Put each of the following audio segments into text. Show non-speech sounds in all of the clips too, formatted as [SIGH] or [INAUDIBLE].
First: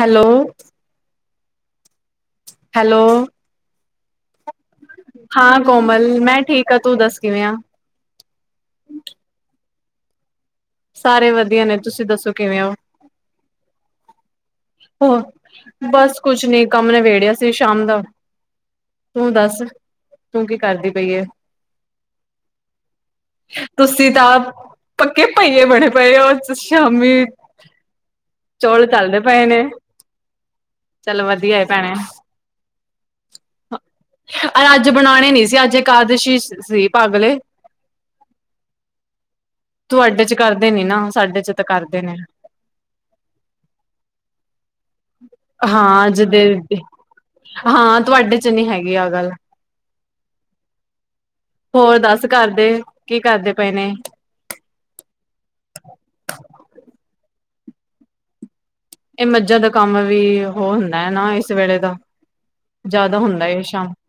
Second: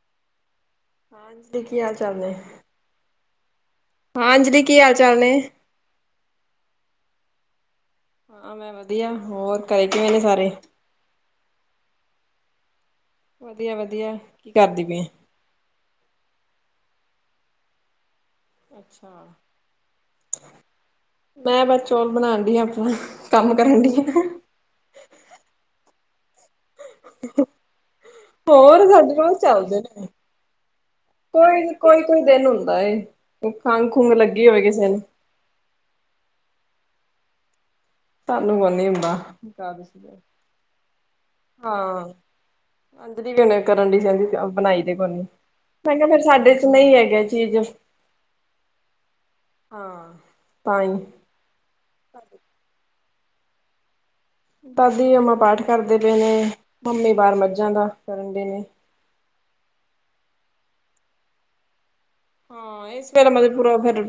Hello, ਹਾਂਜੀ, ਕੀ ਹਾਲ ਚਲ ਰਿਹਾ ਹੈ। ਹੈਲੋ ਹਾਂ ਅੰਜਲੀ, ਕੀ ਹਾਲ ਚਾਲ ਨੇ ਹਾਂ ਕੋਮਲ, ਮੈਂ ਠੀਕ ਆ ਤੂੰ ਦੱਸ ਕਿਵੇਂ ਆਂ ਆ ਮੈਂ ਵਧੀਆ, ਹੋਰ ਘਰੇ ਕਿਵੇਂ ਨੇ ਸਾਰੇ? ਸਾਰੇ ਵਧੀਆ ਨੇ, ਤੁਸੀਂ ਦੱਸੋ ਕਿਵੇਂ ਹੋ? ਵਧੀਆ, ਵਧੀਆ ਕੀ ਕਰਦੀ ਪਈ। ਹੋ ਬਸ ਕੁਛ ਨੀ ਕੰਮ ਨਵੇੜਿਆ ਸੀ ਸ਼ਾਮ ਦਾ, ਅੱਛਾ। ਤੂੰ ਦੱਸ ਤੂੰ ਕੀ ਕਰਦੀ ਪਈ ਏ? ਮੈਂ ਬਸ ਚੋਲ ਬਣਾਉਣ, ਡਈ ਆ ਆਪਣਾ ਕੰਮ ਕਰਨ ਡਈ ਤੁਸੀਂ ਆ। ਤਾਂ ਪੱਕੇ ਪਈਏ ਬੜੇ ਪਏ ਹੋ ਸ਼ਾਮੀ, ਚੌਲ ਹੋਰ ਸਾਡੇ ਗਲਦੇ ਰੋਜ਼ ਪਏ ਨੇ। ਚੱਲਦੇ ਚਲ ਵਧੀਆ, ਕੋਈ ਭੈਣੇ ਕੋਈ ਕੋਈ ਦਿਨ ਹੁੰਦਾ ਏ ਖੰਘ ਖੁੰਘ ਲੱਗੀ ਹੋਵੇ ਕਿਸੇ ਅੱਜ ਨੂੰ ਬਣਾਉਣੇ ਨੀ ਸੀ ਅੱਜ ਇਕਾਦਸ਼ੀ ਸੀ ਭਾਗਲੇ, ਤੁਹਾਨੂੰ ਔ ਨੀ ਹੁੰਦਾ ਤੁਹਾਡੇ ਕਰਦੇ ਨੀ ਨਾ, ਸਾਡੇ ਚ ਤਾਂ ਕਰਦੇ ਨੇ ਸੋਚਦੀ ਵੀ ਹੁਣੇ ਕਰਨ ਡੀ ਸੈਂਡਵਿਚ, ਆਪ ਬਣਾਈ ਦੇ ਕੋੂੰ ਨੀ ਹਾਂ ਅੱਜ ਤੇ, ਹਾਂ ਤੁਹਾਡੇ ਚ ਨਹੀਂ ਹੈਗੀ ਔ ਗੱਲ ਹਾਂ, ਤਾਂ ਹੀ ਹੋਰ ਦੱਸ ਘਰ ਦੇ, ਕੀ ਕਰਦੇ ਪਏ ਨੇ ਦਾਦੀ ਮੰਮਾ ਪਾਠ ਕਰਦੇ ਪਏ ਨੇ, ਮੰਮੀ ਬਾਹਰ ਮੱਝਾਂ ਦਾ ਕਰਨ ਡੇ ਨੇ। ਇਹ ਮੱਝਾਂ ਦਾ ਕੰਮ ਵੀ ਉਹ ਹੁੰਦਾ ਹੈ ਨਾ, ਇਸ ਵੇਲੇ ਦਾ ਹਾਂ ਇਸ ਜ਼ਿਆਦਾ ਵੇਲੇ ਹੁੰਦਾ ਮਤਲਬ ਪੂਰਾ ਸ਼ਾਮ, ਫਿਰ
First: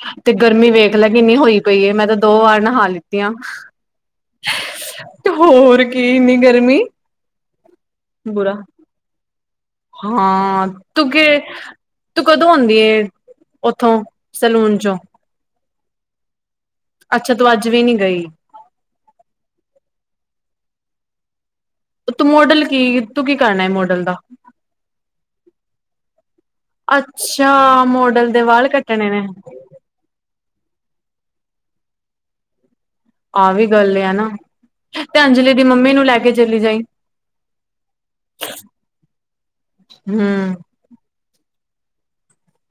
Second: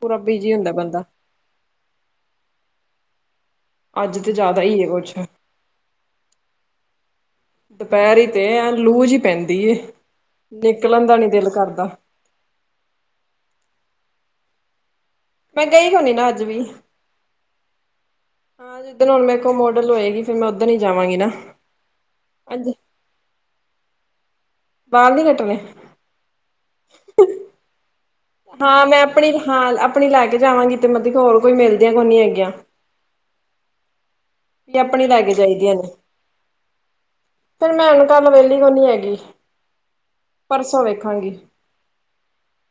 ਪੂਰਾ ਤੇ ਬਿਜੀ ਗਰਮੀ ਹੁੰਦਾ ਵੇਖ ਬੰਦਾ ਲੈ ਕਿੰਨੀ ਹੋਈ ਪਈ ਹੈ, ਮੈਂ ਤਾਂ ਦੋ ਵਾਰ ਨਹਾ ਲਿੱਤੀ ਆਂ, ਅੱਜ ਤੇ ਜ਼ਿਆਦਾ ਹੀ ਹੈ ਕੁਛ ਤੇ ਹੋਰ ਫਿਰ ਇੰਨੀ ਗਰਮੀ ਦੁਪੈਹਰੀ ਤੇ, ਬੁਰਾ ਐ ਲੂ ਜੀ ਪੈਂਦੀ ਏ। ਹਾਂ ਨਿਕਲਣ ਦਾ ਤੂੰਕੇ ਨੀ ਦਿਲ ਕਰਦਾ ਤੂੰ ਕਦੋਂ ਆਉਂਦੀ ਐ, ਉੱਥੋਂ ਸੈਲੂਨ ਚੋਂ। ਮੈਂ ਗਈ ਕੋਈ ਨਾ, ਅੱਜ ਵੀ। ਅੱਛਾ ਤੂੰ ਅੱਜ ਵੀ ਨੀ ਗਈ ਹਾਂ ਜਿੱਸ ਦਿਨ ਹੁਣ ਮੇਰੇ ਕੋਲ ਮੋਡਲ ਹੋਏਗੀ ਨਾ, ਫਿਰ ਮੈਂ ਔ ਦਿਨ ਹੀ ਜਾਵਾਂਗੀ ਨਾ। ਤੂੰ ਮੋਡਲ ਅੱਜ ਕੀ, ਤੂੰ ਕੀ ਕਰਨਾ ਹੈ ਮੋਡਲ ਦਾ ਬਾਲ ਨੀ ਕੱਟਣੇ ਅੱਛਾ, ਮੋਡਲ ਦੇ ਵਾਲ ਹਾਂ ਮੈਂ ਕੱਟਣੇ ਨੇ ਆਪਣੀ ਹਾਂ ਆਪਣੀ ਲੈ ਕੇ ਜਾਵਾਂਗੀ, ਤੇ ਮਤਲਬ ਕਿ ਹੋਰ ਕੋਈ ਮਿਲਦੀਆਂ ਕੁ ਨ ਹੈਗੀਆਂ। ਆਹ ਵੀ ਗੱਲ ਏ ਨਾ, ਆਪਣੀ ਲੈ ਤੇ ਕੇ ਅੰਜਲੀ ਦੀ ਜਾਈਦੀਆਂ ਨੇ ਮੰਮੀ ਨੂੰ ਲੈ ਕੇ ਚਲੀ ਜਾਈ। ਫਿਰ ਮੈਂ ਹੁਣ ਕੱਲ ਵਿਹਲੀ ਕੋਨੀ ਹੈਗੀ, ਹੂੰ ਪਰਸੋਂ ਵੇਖਾਂਗੀ।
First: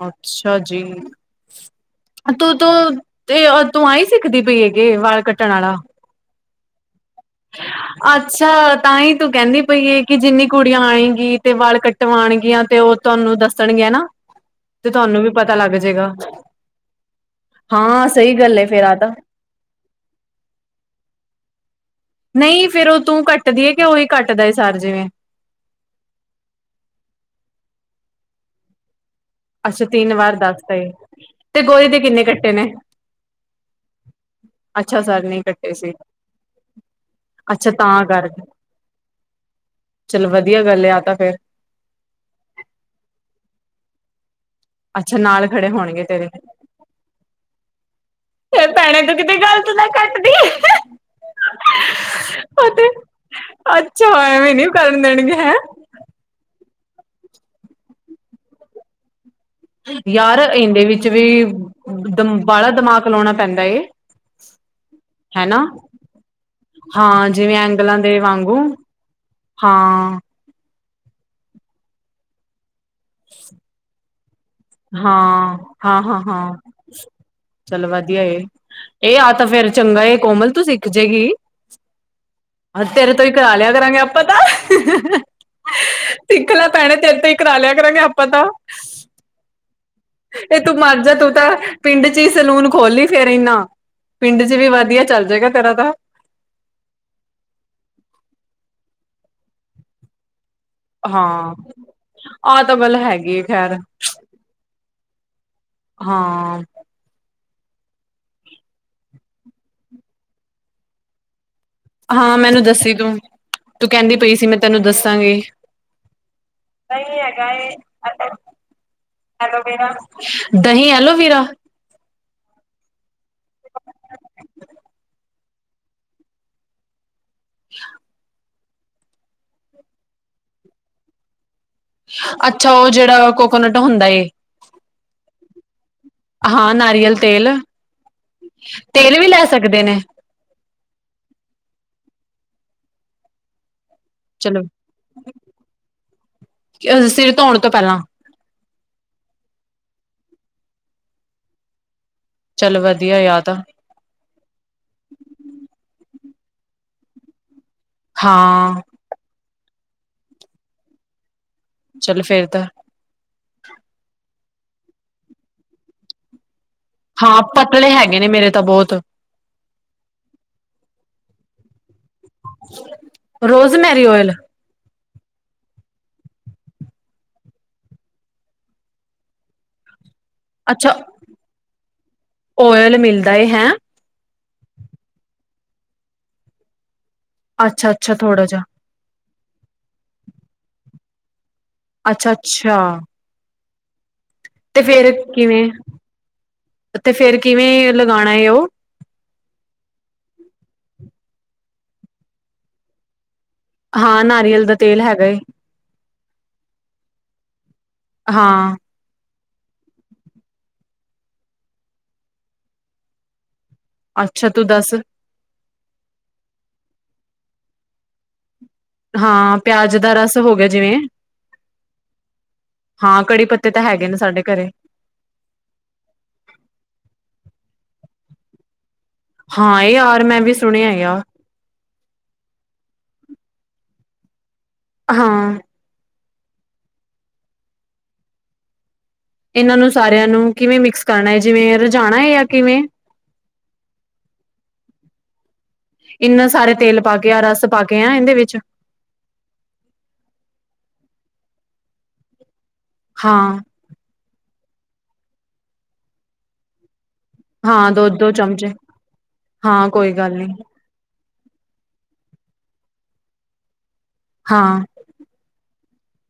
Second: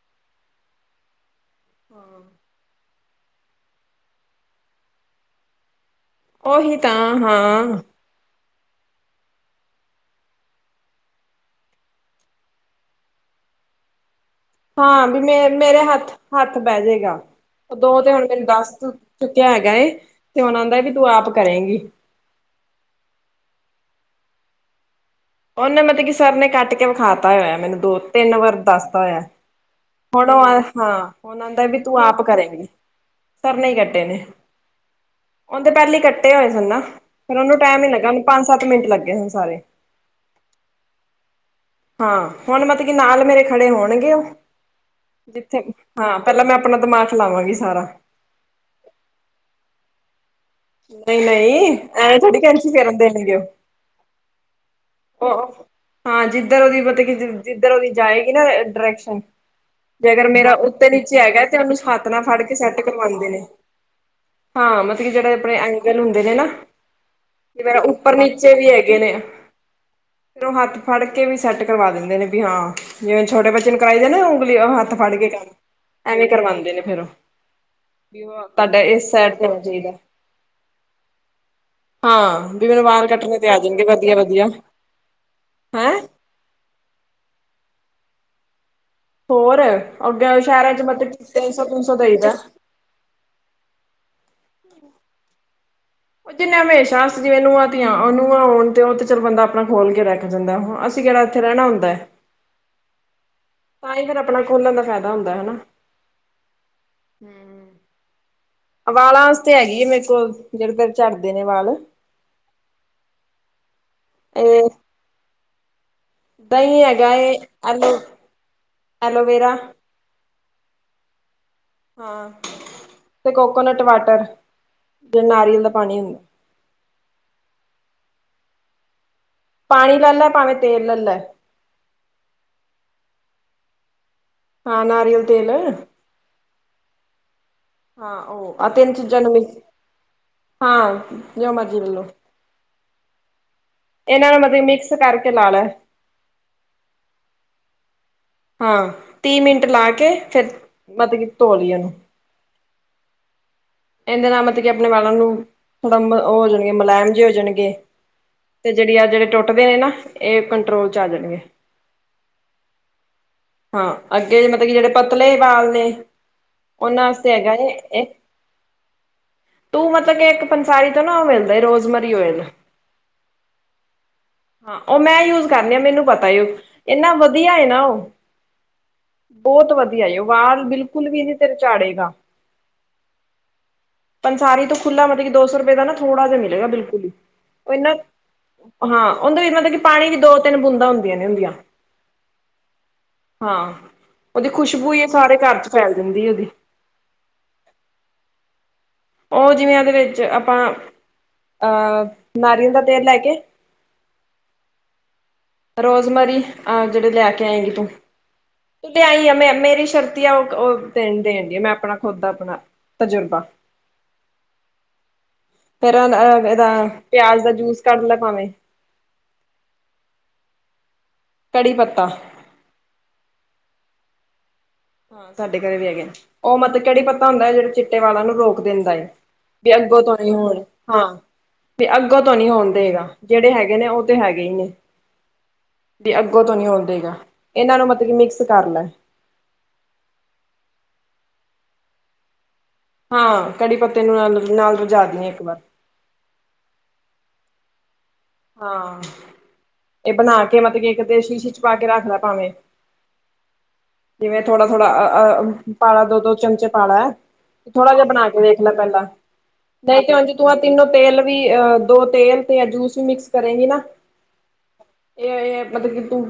ਅੱਛਾ ਜੀ, ਤੁ ਤੂੰ ਤੇ ਤੂੰ ਆਈ ਸਿੱਖਦੀ ਪਈ ਹੈਗੀ, ਵਾਲ ਕੱਟਣ ਵਾਲਾ ਔ ਹੀ ਤਾਂ, ਹਾਂ ਅੱਛਾ ਤਾਂ ਹੀ ਤੂੰ ਕਹਿੰਦੀ ਪਈ ਹੈ, ਕਿ ਜਿੰਨੀ ਕੁੜੀਆਂ ਆਏਗੀ ਤੇ ਵਾਲ ਕੱ ਕਟ ਵਾਣਗੀਆਂ, ਤੇ ਉਹ ਤੁਹਾਨੂੰ ਦੱਸਣਗੀਆਂ ਨਾ ਤੇ ਹਾਂ ਵੀ ਤੁਹਾਨੂੰ ਮੇ ਪਤਾ ਲੱਗ ਮੇਰੇ ਹੱਥ ਜੇਗਾ। ਹੱਥ ਬਹਿ ਜਾਏਗਾ, ਉਦੋ ਹਾਂ ਤੇ ਹੁਣ ਸਹੀ ਮੈਨੂੰ ਗੱਲ ਏ ਦੱਸ ਫੇਰ ਆ ਤਾਂ ਚੁੱਕ ਹੈਗਾ ਏ, ਤੇ ਔਨਾਦਾ ਐ, ਕੀ ਤੂੰ ਆਪ ਕਰੇਂਗੀ। ਨਹੀਂ ਫੇਰ ਉਹ ਤੂੰ ਕੱਟਦੀ ਹੈ, ਕਿ ਉਹੀ ਕੱਟਦਾ ਸਰ ਜਿਵੇਂ। ਉਹਨੇ ਮਤਲਬ ਕਿ ਸਰ ਨੇ ਕੱਟ ਕੇ ਵਿਖਾ ਤਾ ਹੋਇਆ, ਮੈਨੂੰ ਦੋ ਤਿੰਨ ਵਾਰ ਦੱਸਦਾ ਹੋਇਆ ਅੱਛਾ ਤਿੰਨ ਹੁਣ ਵਾਰ ਉਹ ਆ, ਦੱਸਤਾ ਏ। ਹਾ ਹੁਣ ਤੇ ਆਂਦਾ ਬਈ ਗੋਰੀ ਦੇ ਤੂੰ ਆਪ ਕਿੰਨੇ ਕੱਟੇ ਕਰੇਗੀ, ਨੇ ਪਰ ਨਹੀ ਕੱਟੇ ਨੇ। ਅੱਛਾ ਸਰ ਨਹੀ ਉਹਦੇ ਪਹਿਲੇ ਇਕੱਟੇ ਹੋਏ ਸਨ ਨਾ, ਫਿਰ ਉਹਨੂੰ ਅੱਛਾ ਟਾਈਮ ਹੀ ਤਾਂ ਲੱਗਾ, ਉਹਨੂੰ ਕਰਕੇ। ਪੰਜ ਸੱਤ ਮਿੰਟ ਲੱਗੇ ਸਨ, ਸਾਰੇ। ਚਲੋ ਵਧੀਆ ਗੱਲ ਆ ਤਾਂ ਫੇਰ ਹਾਂ ਹੁਣ ਮਤਲਬ ਕੀ ਨਾਲ ਮੇਰੇ ਖੜੇ ਹੋਣਗੇ ਉਹ ਅੱਛਾ ਨਾਲ ਜਿੱਥੇ ਖੜੇ ਹੋਣਗੇ ਹਾਂ ਤੇਰੇ। ਪਹਿਲਾਂ ਮੈਂ ਆਪਣਾ ਦਿਮਾਗ ਲਾਵਾਂਗੀ ਸਾਰਾ ਫਰ ਭੈਣੇ ਤੋਂ ਕਿਤੇ ਗੱਲਤ ਨਾ ਕੱਟਦੀ ਨਹੀਂ ਨਹੀਂ ਐਂ ਥੋੜੀ ਕੈਂਚੀ ਉਹ ਤੇ ਫਿਰਨ ਦੇਣਗੇ ਉਹ ਅੱਛਾ, ਐਵੇਂ ਨੀ ਔ ਕਰਨ ਦੇਣਗੇ ਹੈਂ ਉਹ ਹਾਂ ਜਿੱਧਰ ਉਹਦੀ, ਮਤਲਬ ਕਿ ਜਿੱਧਰ ਉਹਦੀ ਜਾਏਗੀ ਨਾ ਡਾਇਰੈਕਸ਼ਨ। ਜੇ ਅਗਰ ਯਾਰ ਮੇਰਾ ਇਹਦੇ ਉੱਤੇ ਵਿੱਚ ਨੀਚੇ ਵੀ ਹੈਗਾ, ਤੇ ਉਹਨੂੰ ਹੱਥ ਨਾਲ ਦਮ ਫੜ ਕੇ ਬਾਹਲਾ ਸੈੱਟ ਦਿਮਾਗ ਕਰਵਾਉਂਦੇ ਲਾਉਣਾ ਨੇ ਪੈਂਦਾ ਏ ਹਾਂ ਮਤਲਬ ਕੀ ਜਿਹੜੇ ਆਪਣੇ ਹੈਨਾ ਐਂਗਲ ਹੁੰਦੇ ਨੇ ਨਾ, ਹਾਂ ਜਿਵੇਂ ਜਿਵੇੰ ਐਂਗਲਾਂ ਉੱਪਰ ਦੇ ਨੀਚੇ ਵਾਂਗੂ ਵੀ ਹੈਗੇ ਨੇ ਹਾਂ ਫਿਰ ਔ ਹੱਥ ਫੜ ਕੇ ਵੀ ਸੈਟ ਕਰਵਾ ਦਿੰਦੇ ਨੇ, ਵੀ ਹਾਂ ਜਿਵੇਂ ਛੋਟੇ ਬੱਚੇ ਨੂੰ ਕਰਾਈ ਦੇ ਨੇ, ਉਂਗਲੀ ਹੱਥ ਫੜ ਕੇ ਕੰਮ ਹਾਂ ਹਾਂ ਹਾਂ ਐਵੇਂ ਹਾਂ ਕਰਵਾਉਂਦੇ ਨੇ ਫੇਰ ਉਹ ਚੱਲ ਵਧੀਆ ਵੀ ਇਹ, ਉਹ ਤੁਹਾਡਾ ਇਸ ਏ ਆਹ ਸਾਈਡ ਤਾਂ ਤੇ ਹੋਣਾ ਫੇਰ ਚਾਹੀਦਾ ਚੰਗਾ, ਕੋਮਲ ਤੂੰ ਸਿੱਖ ਜੁਗੀ ਹਾਂ ਵੀ ਮੈਨੂੰ ਹਾ, ਵਾਲ ਤੇਰੇ ਤੋਂ ਹੀ ਕੱਟਣੇ ਤੇ ਕਰਾ ਆ ਲਿਆ ਜਾਣਗੇ ਕਰਾਂਗੇ, ਆਪਾਂ ਤਾਂ ਵਧੀਆ-ਵਧੀਆ ਹੈਂ ਸਿੱਖ ਲੈ ਭੈਣੇ, ਤੇਰੇ ਤੋਂ ਹੀ ਕਰਾ ਲਿਆ ਕਰਾਂਗੇ ਆਪਾਂ ਤਾਂ। ਹੋਰ ਅੱਗੇ ਇਹ ਸ਼ਹਿਰਾਂ ਤੂੰ ਚ ਮਰ ਮਤਲਬ ਜਾ ਕਿ ਤੂੰ ਤਾਂ ਤਿੰਨ ਸੌ ਤਿੰਨ ਸੌ ਪਿੰਡ ਚ ਹੀ ਦਈਦਾ। ਸਲੂਨ ਖੋਲਲੀ ਫੇਿਰ ਇਨਾ ਪਿੰਡ ਚ ਵੀ ਵਧੀਆ ਚੱਲ ਜਾਏਗਾ ਤੇਰਾ ਤਾਂ ਉਹ ਜਿੰਨੇ ਹਮੇਸ਼ਾ ਜਿਵੇਂ ਨੂੰਅ ਤੀਆ, ਨੂਆ ਆਉਣ ਤੇ ਉਹ ਤੇ ਚਲ ਬੰਦਾ ਆਪਣਾ ਖੋਲ ਕੇ ਰੱਖ ਜਾਂਦਾ ਅਸੀਂ ਕਿਹੜਾ ਇੱਥੇ ਹਾਂ ਰਹਿਣਾ ਹੁੰਦਾ ਹੈ, ਆ ਤਾਂ ਗੱਲ ਹੈਗੇ ਤਾਂ ਹੀ ਫੇਿਰ ਆਪਣਾ ਖੋਲਣ ਦਾ ਫ਼ਾਇਦਾ ਹੁੰਦਾ ਹਨਾ ਹਾਂ ਹਮ ਵਾਲਾਂ ਵਾਸਤੇ ਹੈਗੀ ਆ ਮੇਰੇ ਕੋਲ ਜਿਹੜੇ ਫੇਰੇ ਝੜਦੇ ਨੇ ਵਾਲ ਹਾਂ ਮੈਨੂੰ ਦੱਸੀ ਤੂੰ ਤੂੰ ਕਹਿੰਦੀ ਪਈ ਸੀ ਮੈਂ ਇਹ ਤੈਨੂੰ ਦੱਸਾਂਗੀ ਦਹੀਂ ਸਹੀ ਏ ਹੈਗਾ ਹੈ ਐਲੋ ਐਲੋਵੇਰਾ ਦਹੀਂ ਐਲੋਵਰਾ ਹਾਂ ਤੇ ਕੋਕੋਨਟ ਵਾਟਰ ਜਿ ਨਾਰੀਅਲ ਦਾ ਪਾਣੀ ਹੁੰਦਾ [INAUDIBLE] ਪਾਣੀ ਲੈ ਲੈ ਭਾਵੇਂ ਤੇਲ ਲੈ ਲੈ ਅੱਛਾ ਉਹ ਜਿਹੜਾ ਕੋਕੋਨਟ ਹੁੰਦਾ ਏ ਹਾਂ ਨਾਰੀਅਲ ਤੇਲ ਹਾਂ ਨਾਰੀਅਲ ਤੇਲ ਹਾਂ ਉਹ ਆਹ ਤਿੰਨ ਤੇਲ ਚੀਜ਼ਾਂ ਵੀ ਨੂੰ ਲੈ ਮਿਕਸ ਸਕਦੇ ਨੇ ਹਾਂ ਜੋ ਮਰਜੀੀ ਲੇਲੋ ਇਹਨਾਂ ਨੂੰ ਮਲਬ ਚਲੋ ਮਿਕਸ ਕਰਕੇ ਲਾ ਲੈ ਸਿਰ ਧੋਣ ਤੋਂ ਪਹਿਲਾਂ ਹਾਂ ਤੀਹ ਮਿੰਟ ਲਾ ਕੇ ਫੇਿਰ ਮਤਲਬ ਕਿ ਧੋਲੀ ਉਹਨੂੰ ਚੱਲ ਵਧੀਆ ਯਾਦ ਆ ਇਹਦੇ ਨਾਲ ਮਤਲਬ ਕਿ ਆਪਣੇ ਵਾਲਾਂ ਨੂੰ ਥੋੜਾ ਉਹ ਹੋ ਜਾਣਗੇ ਮੁਲਾਇਮ ਜਿ ਹੋ ਜਾਣਗੇ ਤੇ ਹਾਂ ਜਿਹੜੀ ਆ ਜਿਹੜੇ ਟੁੱਟਦੇ ਨੇ ਨਾ ਇਹ ਕੰਟਰੋਲ ਚ ਆ ਜਾਣਗੇ ਚੱਲ ਫੇਰ ਤਾਂ ਹਾਂ ਅੱਗੇ ਮਤਲਬ ਕਿ ਜਿਹੜੇ ਪਤਲੇ ਵਾਲ ਨੇ ਉਹਨਾਂ ਵਾਸਤੇ ਹਾਂ ਹੈਗਾ ਹੈ ਪਤਲੇ ਇਹ ਹੈਗੇ ਨੇ ਮੇਰੇ ਤਾਂ ਬਹੁਤ ਤੂੰ ਮਤਲਬ ਕਿ ਇੱਕ ਪੰਸਾਰੀ ਤੋਂ ਨਾ ਮਿਲਦਾ rosemary oil rosemary oil ਹਾਂ ਉਹ ਮੈਂ ਯੂਜ ਕਰਨਿ ਆ ਮੈਨੂੰ ਪਤਾ ਉਹ ਇੰਨਾ ਵਧੀਆ ਨਾ ਉਹ ਬਹੁਤ ਵਧੀਆ ਉਹ ਵਾਰ ਅੱਛਾ ਬਿਲਕੁਲ ਵੀ ਨੀ ਤੇਰੇ ਚਾੜੇਗਾ ਓਇਲ ਮਿਲਦਾ ਏ ਹੈਂ ਪੰਸਾਰੀ ਤੋਂ ਖੁੱਲਾ ਮਤਲਬ ਕਿ ਦੋ ਸੌ ਰੁਪਏ ਦਾ ਨਾ ਥੋੜਾ ਜਿਹਾ ਮਿਲੇਗਾ ਬਿਲਕੁਲ ਹੀ ਉਹ ਅੱਛਾ ਇਨਾ ਅੱਛਾ ਥੋੜਾ ਜਿਹਾ ਹਾਂ ਉਹਦੇ ਮਤਲਬ ਕਿ ਪਾਣੀ ਵੀ ਦੋ ਤਿੰਨ ਬੂੰਦਾਂ ਹੁੰਦੀਆਂ ਨੇ ਹੁੰਦੀਆਂ ਅੱਛਾ ਅੱਛਾ ਹਾਂ ਉਹਦੀ ਤੇ ਖੁਸ਼ਬੂ ਹੀ ਆ ਫੇਰ ਸਾਰੇ ਘਰ ਕਿਵੇਂ ਚ ਫੈਲ ਜਾਦੀ ਉਹਦੀ ਤੇ ਫੇਰ ਕਿਵੇਂ ਲਗਾਉਣਾ ਹੈ ਉਹ ਉਹ ਜਿਵੇਂ ਉਹਦੇ ਵਿੱਚ ਆਪਾਂ ਅਹ ਨਾਰੀਅਲ ਦਾ ਤੇਲ ਲੈ ਕੇ ਹਾਂ ਨਾਰੀਅਲ ਦਾ ਤੇਲ ਹੈਗਾ ਏ। ਰੋਜ਼ਮਰੀ ਆ ਜਿਹੜੇ ਲਿਆ ਕੇ ਆਏਂਗੀ ਤੂੰ ਹਾਂ ਈ ਆ ਮੈਂ ਮੇਰੀ ਸ਼ਰਤੀ ਆ ਉਹ ਦੇਣ ਦੇਣ ਡ ਆ ਮੈਂ ਆਪਣਾ ਖੁੱਦ ਆਪਣਾ ਤਜੁਰਬਾ ਅੱਛਾ ਤੂੰ ਦੱਸ ਫੇਿਰ ਇਹਦਾ ਪਿਆਜ ਦਾ ਜੂਸ ਕੱਢ ਲ ਪਾਾਵੇਂ ਹਾਂ ਪਿਆਜ ਦਾ ਰਸ ਹੋ ਗਿਆ ਜਿਵੇਂ ਕੜੀ ਪੱਤਾ ਹਾਂ ਕੜੀ ਪੱਤੇ ਤਾਂ ਹੈਗੇ ਨੇ ਸਾਡੇ ਘਰੇ ਹਾਂ ਸਾਡੇ ਘਰੇ ਵੀ ਹੈਗੇ ਉਹ ਮਤਲਬ ਕਿੜੀ ਪਤਾ ਹੁੰਦਾ ਜਿਹੜੇ ਚਿੱਟੇ ਵਾਲਾ ਨੂੰ ਰੋਕ ਦਿੰਦਾ ਹੈ ਹਾਂ ਵੀ ਇਹ ਅੱਗੋਂ ਤੋਂ ਯਾਰ ਹੀ ਮੈਂ ਵੀ ਹੋਣ ਸੁਣਿਆ ਹਾਂ ਯਾਰ ਵੀ ਅੱਗਾਂ ਤੋਂ ਨੀ ਹੋਣ ਦੇਗਾ ਜਿਹੜੇ ਹੈਗੇ ਨੇ ਉਹ ਤੇ ਹੈਗੇ ਹੀ ਨੇ ਹਾਂ ਵੀ ਅੱਗੋਂ ਤੋਂ ਨੀ ਆਲਦੇਗਾ ਇਹਨਾਂ ਨੂੰ ਮਤਲਬ ਕਿ ਮਿਕਸ ਕਰ ਲੈ ਇਹਨਾਂ ਨੂੰ ਸਾਰਿਆਂ ਨੂੰ ਕਿਵੇਂ ਮਿਕਸ ਕਰਨਾ ਹੈ ਜਿਵੇਂ ਰਝਾਣਾ ਹੈ ਜਾਂ ਕਿਵੇਂ ਹਾਂ ਕੜੀ ਪੱਤੇ ਨੂੰ ਨਾਲ ਨਾਲ ਰਜਾ ਦੀ ਹ ਇੱਕ ਵਾਰ ਇੰਨਾ ਸਾਰੇ ਤੇਲ ਪਾ ਕੇ ਆ ਰਸ ਪਾ ਕੇ ਆ ਇਹਦੇ ਵਿੱਚ ਹਾਂ ਇਹ ਬਣਾ ਕੇ ਮਤਲਬ ਕੀ ਇੱਕ ਤੇ ਸ਼ੀਸ਼ੀ ਚ ਪਾ ਕੇ ਰੱਖਲਾ ਭਾਵੇਂ। ਹਾਂ। ਜਿਵੇਂ ਥੋੜਾ ਥੋੜਾ ਅਹ ਪਾਲਾ ਦੋ ਦੋ ਚਮਚੇ ਪਾਲਾ। ਹਾਂ ਥੋੜਾ ਜਿਹਾ ਦੋ ਬਣਾ ਦੋ ਕੇ ਦੇਖਣਾ ਚਮਚੇ ਪੈਂਦਾ ਲੈ [UNINTELLIGIBLE] ਹਾਂ ਪਹਿਲਾਂ ਦੇਖ ਕੋਈ ਕੇ ਹੁ ਜ ਗੱਲ ਤੂੰ ਨੀ ਤਿੰਨੋ ਤੇਲ ਵੀ ਅਹ ਦੋ ਤੇਲ ਤੇ ਜੂਸ ਵੀ ਮਿਕਸ ਕਰੇਗੀ ਨਾ ਹਾਂ ਇਹ ਇਹ ਮਤਲਬ ਕਿ ਤੂੰ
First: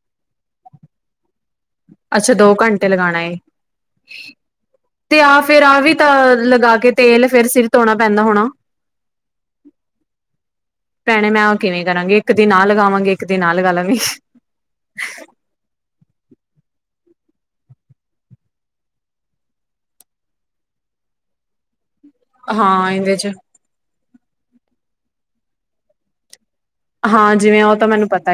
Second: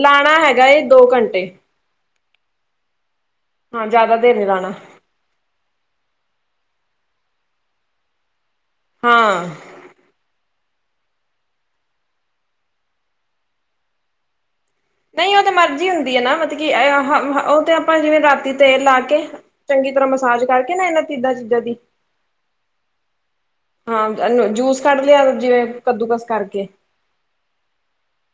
ਲਾਉਣਾ ਹੈਗਾ ਦੋ ਘੰਟੇ ਅੱਛਾ ਦੋ ਘੰਟੇ ਲਗਾਉਣਾ ਏ ਹਾਂ ਜ਼ਿਆਦਾ ਦੇਰ ਨੀ ਲਾਣਾ। ਤੇ ਆਹ ਫੇਰ ਆਹ ਵੀ ਤਾਂ ਲਗਾ ਕੇ ਤੇਲ ਫਿਰ ਸਿਰ ਧੋਣਾ ਪੈਂਦਾ ਹੋਣਾ। ਹਾਂ। ਭੈਣੇ ਮੈਂ ਆ ਕਿਵੇਂ ਕਰਾਂਗੀ ਇੱਕ ਦਿਨ ਆ ਲਗਾਵਾਂਗੀ ਇੱਕ ਦਿਨ ਆ ਲਗਾ ਲਾਂਗੀ। ਨਹੀਂ ਉਹ ਤੇ ਮਰਜ਼ੀ ਹੁੰਦੀ ਹੈ ਨਾ ਮਤਲਬ ਕਿ ਉਹ ਤੇ ਆਪਾਂ ਜਿਵੇਂ ਰਾਤੀ ਤੇਲ ਲਾ ਕੇ ਚੰਗੀ ਤਰ੍ਹਾਂ ਮਸਾਜ ਕਰਕੇ ਨਾ ਇਹਨਾਂ ਤੀਨਾ ਚੀਜ਼ਾਂ ਦੀ ਹਾਂ ਇਹਦੇ 'ਚ ਹਾਂ ਜੂਸ ਕੱਢ ਲਿਆ ਜਿਵੇਂ ਕੱਦੂਕਸ ਕਰਕੇ। ਹਾਂ ਜਿਵੇਂ ਉਹ ਤਾਂ ਮੈਨੂੰ ਪਤਾ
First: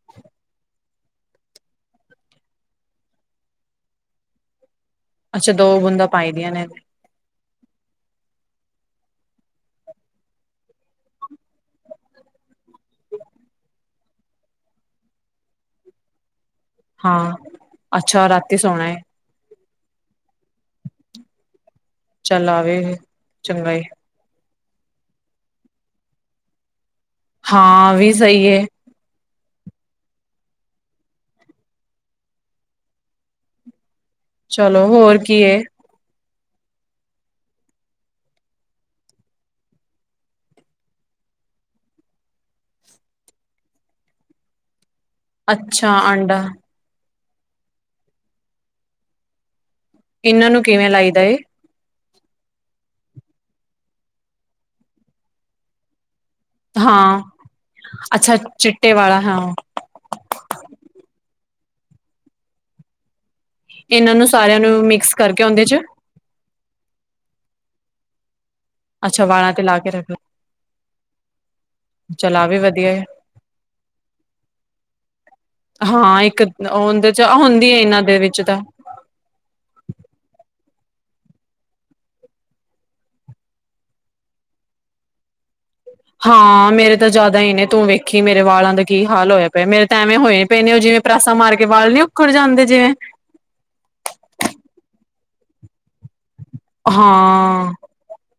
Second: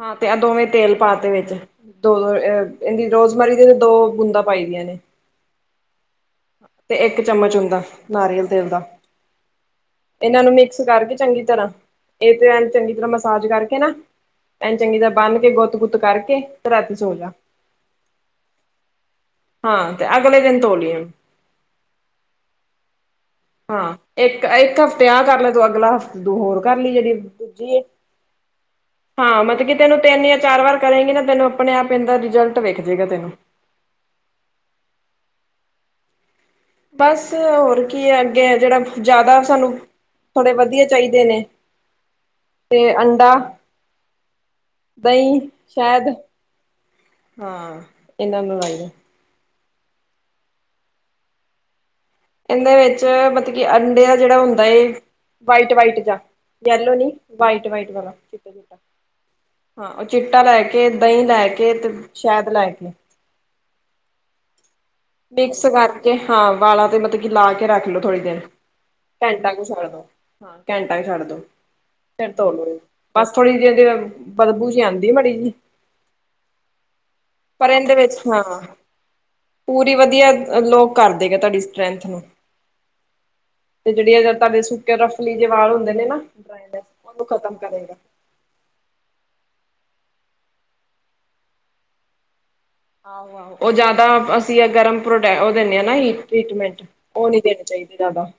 ਹਾਂ ਤੇ ਇਹ ਦੋਵੇਂ ਤੇਲ ਪਾਤੇ ਵਿੱਚ। ਦੋ ਦੋ ਅ ਏਦੀ ਰੋਜ਼ਮਾਰੀ ਦੀਆਂ ਵੀ ਦੋ ਬੂੰਦਾਂ ਪਾਈ ਦੀਆਂ ਨੇ ਅੱਛਾ ਦੋ ਬੂੰਦਾਂ ਪਾਈ ਦੀਆਂ ਨੇ ਇਹ ਤੇ ਇੱਕ ਚਮਚ ਹੁੰਦਾ ਨਾਰੀਅਲ ਤੇਲ ਦਾ ਇਹਨਾਂ ਨੂੰ ਮਿਕਸ ਕਰਕੇ ਚੰਗੀ ਤਰ੍ਹਾਂ ਇਹ ਤੇ ਚੰਗੀ ਤਰ੍ਹਾਂ ਮਸਾਜ ਕਰਕੇ ਨਾ ਐਨੁ ਚੰਗੀ ਤਰ੍ਹਾਂ ਬੰਨ ਕੇ ਗੁੱਤ ਗੁੱਤ ਕਰਕੇ। ਤੇ ਰਾਤੀ ਸੋ ਜਾ ਹਾਂ ਅੱਛਾ ਰਾਤੀ ਸੋਣਾ ਏ। ਹਾਂ ਤੇ ਅਗਲੇ ਦਿਨ ਧੋ ਲਿਓ। ਚਲਾ ਆਵੇ, ਚੰਗਾ ਏ ਹਾਂ ਇੱਕ ਇੱਕ ਹਫ਼ਤੇ ਆਹ ਕਰ ਲੈ ਤੂੰ ਅਗਲਾ ਹਫ਼ਤਾ ਤੂੰ ਹੋਰ ਕਰ ਲਈ ਜਿਹੜੀ ਦੂਜੀ ਏ ਹਾਂ ਵੀ ਸਹੀ ਹੈ। ਹਾਂ ਮਤਲਬ ਕਿ ਤੈਨੂੰ ਤਿੰਨ ਜਾਂ ਚਾਰ ਵਾਰ ਕਰੇਗੀ, ਨਾ ਤੈਨੂੰ ਆਪਣੇ ਆਪ ਇਦਾ ਰਿਜਲਟ ਵੇਖ ਜੇਗਾ ਤੈਨੂੰ ਚਲੋ ਹੋਰ ਕੀ ਐ। ਬਸ ਹੋਰ ਕੀ ਹੈ, ਅੱਗੇ ਜਿਹੜਾ ਜ਼ਿਆਦਾ ਸਾਨੂੰ ਥੋੜੇ ਵਧੀਆ ਚਾਹੀਦੇ ਨੇ, ਤੇ ਅੰਡਾ ਦਹੀਂ, ਅੱਛਾ ਸ਼ਹਿਦ ਆਂਡਾ ਹਾਂ, ਇਹਨਾਂ ਨੂੰ ਲਾਈਏ। ਇਹਨਾਂ ਨੂੰ, ਕਿਵੇਂ ਲਾਈਦਾ ਏ? ਇਂਹਦੇ ਵਿੱਚ ਮਤਲਬ ਕਿ ਅੰਡੇ ਦਾ ਜਿਹੜਾ ਹੁੰਦਾ ਹੈ, ਵਾਈਟ-ਵਾਈਟ ਜਾ। ਯੋਲੋ ਨੀ, ਹਾਂ ਵਾਈਟ-ਵਾਈਟ ਵਾਲਾ, ਅੱਛਾ ਚਿੱਟਾ-ਚਿੱਟਾ। ਚਿੱਟੇ ਵਾਲਾ ਹਾਂ ਹਾਂ ਉਹ ਚਿੱਟਾ ਲੈ ਕੇ ਦਹੀਂ, ਲੈ ਕੇ ਤੇ ਸ਼ਹਦ ਲੈ ਕੇ। ਇਹਨਾਂ ਨੂੰ ਸਾਰਿਆਂ ਨੂੰ ਮਿਕਸ, ਕਰਕੇ ਮਿਕਸ ਉਹਦੇ ਚ ਕਰਕੇ ਹਾਂ ਵਾਲਾਂ ਤੇ ਮਤਲਬ ਕਿ ਲਾ ਕੇ ਰੱਖ ਲਓ ਥੋੜ੍ਹੀ ਦੇਰ। ਅੱਛਾ ਘੰਟਾ ਵਾਲਾਂ ਤੇ ਕੁ ਲਾ ਛੱਡ ਕੇ ਦੋ ਰੱਖ ਹਾਂ ਘੰਟਾ ਕ ਛੱਡ ਦੋ। ਫਿਰ ਚੱਲ ਆ ਤੋ ਵੀ ਲੋ ਵਧੀਆ ਏ ਬਸ ਥੋੜੀ ਜਿਹੀ ਬਦਬੂ ਜੀ ਆਂਦੀ ਆ ਮਾੜੀ ਜੀ ਹਾਂ ਇੱਕ ਉਹ ਉਹਦੇ ਪਰ ਹੁੰਦੀ ਆ ਇਹਦੇ ਇਹਨਾਂ ਦੇ ਵਿੱਚ ਹਾਂ ਤਾਂ ਪੂਰੀ ਵਧੀਆ ਲੋ ਕਰਦੇ ਗ ਤੁਹਾਡੀ ਸਟਰ੍ਰੈਂਥ ਨੂੰ ਤੇ ਜਿਹੜੀ ਜ ਤੁੇ ਸੁੱਕਿਆ ਰਫਲੀ ਜੇ ਹੁੰਦੇ ਨੇ ਨਾ ਹਾਂ ਡਰਾਈਨੈਸ ਮੇਰੇ ਤਾਂ ਉਹਨੂੰ ਜ਼ਿਆਦਾ ਹੀ ਖ਼ਤਮ ਨੇ ਤੂੰ ਕਰੇਗਾ ਵੇਖੀ ਕਿ ਮੇਰੇ ਵਾਲਾਂ ਦਾ ਕੀ ਹਾਲ ਹੋਇਆ ਪਿਆ ਮੇਰੇ ਤਾਂ ਐਵੇਂ ਹੋਏ ਨ ਪਏ ਨੇ ਉਹ ਜਿਵੇਂ ਪ੍ਰੈਸਾਂ ਮਾਰ ਕੇ ਵਾਲ ਨੀ ਉੱਖੜ ਜਾਂਦੇ ਜਿਵੇਂ ਆਹ ਉਹ ਜ਼ਿਆਦਾ ਅਸੀਂ ਗਰਮ ਉਹ ਦਿੰਦੇ ਹਾਂ ਨਾ ਹੀ ਟਰੀਟਮੈਂਟ ਉਹ ਨੀ ਦੇਣੇ ਹਾਂ ਚਾਹੀਦਾ। ਦਾ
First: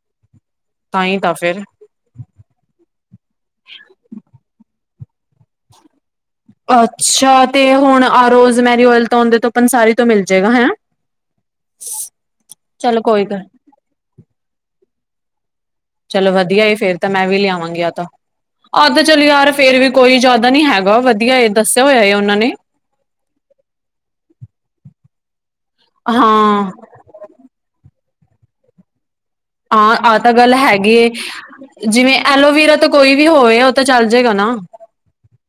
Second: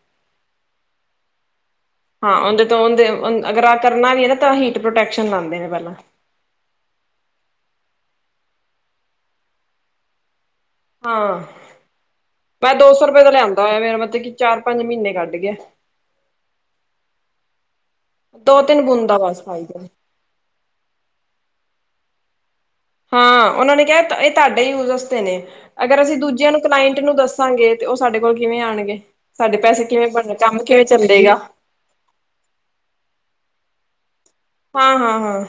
ਤਾਂ ਹੀ, ਤਾਂ ਫੇਰ ਹਾਂ, ਉਹਦੇ, ਤੋਂਦੇ ਅਗਰ ਆਹ ਕਰਨਾ ਵੀ ਹੈ ਨਾ, ਤਾਂ ਹੀਟ ਪ੍ਰੋਟੈਕਸ਼ਨ ਲਾਦੇ ਨੇ ਪਹਿਲਾਂ। ਅੱਛਾ। ਤੇ ਹੁਣ, ਆ ਰੋਜ਼ਮੈਰੀ ਓਇਲ ਤੋਂ ਆਂਦੋ ਤੋਂ ਪੰਸਾਰੀ ਤੋਂ ਮਿਲ ਜੇਗਾ ਹੈਂ। ਹਾਂ, ਮੈਂ ਚਲ ਦੋ-ਸੌ ਰੁਪਏ ਕੋਈ ਦਾ ਗੱਲ ਲਿਆਂਦਾ ਹੋਇਆ, ਮੇਰਾ ਮਤਲਬ ਕੀ ਚਾਰ-ਪੰਜ ਮਹੀਨੇ ਕੱਢ ਗਿਆ। ਚਲੋ ਵਧੀਆ ਈ, ਫੇਰ ਤਾਂ ਮੈਂ ਵੀ ਲਿਆਵਾਂਗੀ ਆ, ਤਾ। ਦੋ ਤਿੰਨ ਅੱਗ ਬੂੰਦਾ ਚੱਲ ਬਸ ਯਾਰ ਪਾਈ ਫਿਰ ਦੀਆਂ ਵੀ ਕੋਈ ਜ਼ਿਆਦਾ ਨੀ ਹੈਗਾ, ਵਧੀਆ ਇਹ ਦੱਸਿਆ ਹੋਇਆ ਹੈ ਉਹਨਾਂ ਨੇ ਹਾਂ, ਉਹਨਾਂ ਨੇ ਕਿਹਾ ਇਹ ਤੁਹਾਡੇ ਯੂਜ ਅਸਤੇ ਨੇ, ਅਗਰ ਅਸੀਂ ਦੂਜਿਆਂ ਨੂੰ ਹਾਂ ਕਲਾਈੰਟ ਨੂੰ ਦੱਸ ਦੱਸਾਂਗੇ ਤੇ, ਉਹ ਸਾਡੇ ਕੋਲ ਕਿਵੇਂ ਆਣਗੇ, ਸਾਡੇ ਪੈਸੇ ਹਾਂ ਕਿਵੇਂ ਆਹ ਤਾਂ ਬਣਨ, ਗੱਲ ਕੰਮ ਕਿਵੇਂ ਹੈਗੀ ਏ ਚੱਲੇਗਾ। ਜਿਵੇਂ, ਐਲੋਵਰਾ ਤੋਂ ਕੋਈ ਵੀ ਹੋਵੇ, ਉਹ ਤਾਂ ਚੱਲ ਜਾਏਗਾ ਨਾ। ਹਾਂ, ਹਾਂ, ਹਾਂ।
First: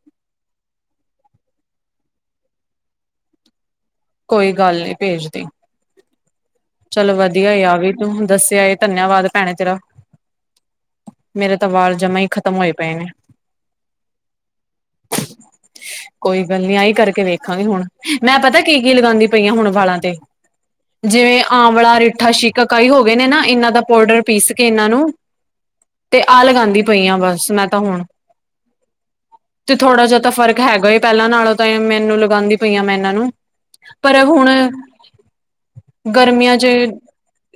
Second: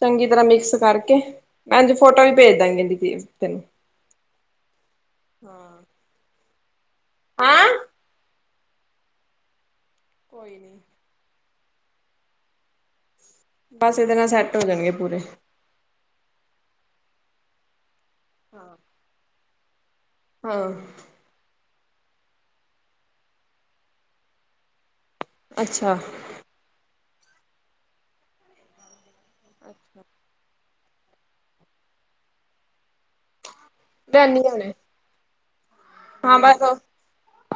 ਚੰਗੀ ਤਰ੍ਹਾਂ ਮਿਕਸ ਕਰਕੇ, ਐਂਜ ਫੋਟੋ ਵੀ ਭੇਜ ਦਾਂਗੀ ਤੈਨੂੰ ਕੋਈ ਗੱਲ ਨੀ, ਭੇਜਦੀ। ਹਾਂ ਚਲੋ ਵਧੀਆ ਈ ਹੈਂ ਆਗੀ ਤੂੰ ਦੱਸਿਆ, ਧੰਨਆਵਾਦ ਭੈਣੇ ਤੇਰਾ। ਕੋਈ ਨੀ। ਮੇਰੇ ਤਾ ਵਾਲ ਜਮਾ ਹੀ ਖ਼ਤਮ ਹੋਏ ਪਏ ਨੇ। ਬਸ ਇਹਦੇ ਨਾਲ ਸੈੱਟ ਹੋ ਜਾਣਗੇ ਪੂਰੇ। ਕੋਈ ਗੱਲ ਨੀ ਆਈ ਕਰਕੇ ਵੇਖਾਂਗੇ ਹੁਣ, ਮੈਂ ਪਤਾ ਕੀਕੀ ਲਗਾਂਦੀ ਪਈਆਂ, ਹੁਣ ਵਾਲਾਂ ਤੇ। ਹਾਂ ਜਿਵੇਂ ਆਂਵਲਾ, ਰੀਠਾ ਸ਼ੀਕਾਕਾਈ ਹੋ ਗਏ ਨੇ ਨਾ, ਇਹਨਾਂ ਦਾ ਪਾਊਡਰ ਪੀਸਕੇ ਇਹਨਾਂ ਨੂੰ ਅੱਛਾ। ਆਹ ਲਗਾਂਦੀ ਪਈ ਆਂ, ਬਸ ਮੈਂ ਤਾਂ ਹੁਣ, ਤੇ ਥੋੜਾ ਜਾ ਤਾਂ ਫ਼ਰਕ ਹੈਗਾ, ਪਹਿਲਾਂ ਨਾਲੋਂ ਤਾਂ ਮੈਨੂੰ ਲਗਾਂਦੀ ਪਈਆਂ ਮੈਂ ਇਹਨਾਂ ਨੂੰ, ਪਰ ਲਿਆਨੀ ਹੁਣ ਆ ਹੁਣੇ ਹਾਂ ਬਸ ਗਰਮੀਆਂ'ਚ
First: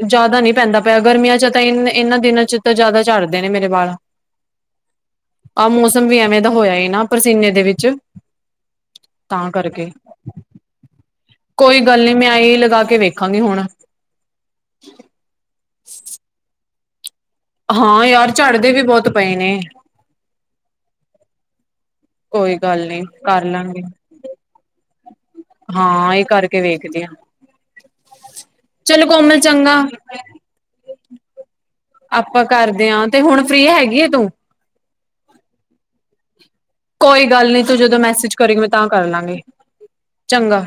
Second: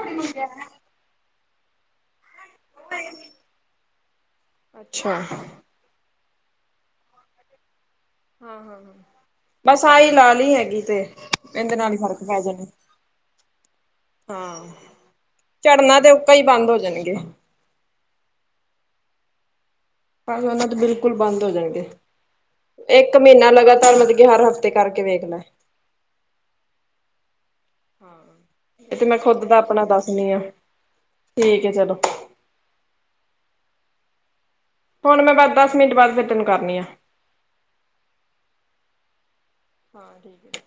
ਜ਼ਿਆਦਾ ਨੀ ਪੈਂਦਾ ਪਿਆ। ਗਰਮੀਆਂ' ਚ ਤਾਂ ਇਹ, ਇਹਨਾਂ ਦਿਨਾਂ'ਚ ਤਾ ਜਿਆਦਾ ਝੜਦੇ ਨੇ ਮੇਰੇ ਵਾਲ, ਅੱਛਾ ਹਾਂ ਆ, ਮੌਸ ਮ ਵੀ ਐਵੇਂ ਦਾ ਹੋਇਆ ਹੀ ਨਾ, ਪਸੀਨੇ ਦੇ ਵਿੱਚ। ਹਾਂ-ਹਾਂ-ਹਾਂ, ਤਾਂ ਬਸ ਕਰਕੇ ਆਹੀ ਲਾ ਲਈ ਹੈਗੀ ਤੇ। ਇਹਦੇ ਕੋਈ ਨਾਲ ਹੀ ਗੱਲ ਨੀ, ਫ਼ਰਕ ਮੈਂ ਪੈ ਆਈ ਜਾਣਾ ਲਗਾਕੇ ਵੇਖਾਂਗੀ ਹੁਣ। ਹਾਂ, ਝੜਨਾ ਤੇ ਉੱਕਾ ਹੀ ਬੰਦ ਹੋ ਜਾਣਗੇ। ਹਾਂ ਯਾਰ, ਝੜਦੇ ਵੀ ਬਹੁਤ ਪਏ ਨੇ। ਪਰ ਉਹਨਾਂ ਦੇ ਬਿਲਕੁਲ ਬੰਦ ਹੋ ਜਾਣਗੇ। ਕੋਈ ਗੱਲ ਨੀ ਇੱਕ ਕਰ ਮਹੀਨਾ ਲਾਂਗੇ ਲਗਾਤਾਰ ਮਤਲਬ ਕਿ, ਹਰ ਹਫ਼ਤੇ ਕਰਕੇ ਵੇਖਲਾ। ਹਾਂ, ਇਹ ਕਰਕੇ ਵੇਖਦੇ ਹਾਂ। ਇਹ ਤੇ ਮੈਂ ਖੁੱਦ ਦਾ ਚੰਗਾ ਆਪਣਾ ਦੱਸਨੀ ਆ, ਠੀਕ ਹੈ ਚਲੋ। ਆਪਾਂ ਕਰਦੇ ਆਂ, ਤੇ ਹੁਣ ਫ੍ਰੀ ਹੈਗੀਏ, ਤੂੰ? ਹੁਣ ਮੈਂ ਬੱਸ, ਦਸ ਮਿੰਟ ਬਾਅਦ ਫਿਰ ਤੇਨੂੰ ਕਰਨੀ ਆ। ਕੋਈ ਗੱਲ ਨਹੀਂ ਤੂੰ ਜਦੋਂ ਮੈਸੇਜ ਕਰੇਗੀ, ਮੈਂ ਤਾਂ ਕਰ ਲਾਂਗੀ। ਹਾਂ ਠੀਕ। ਚੰਗਾ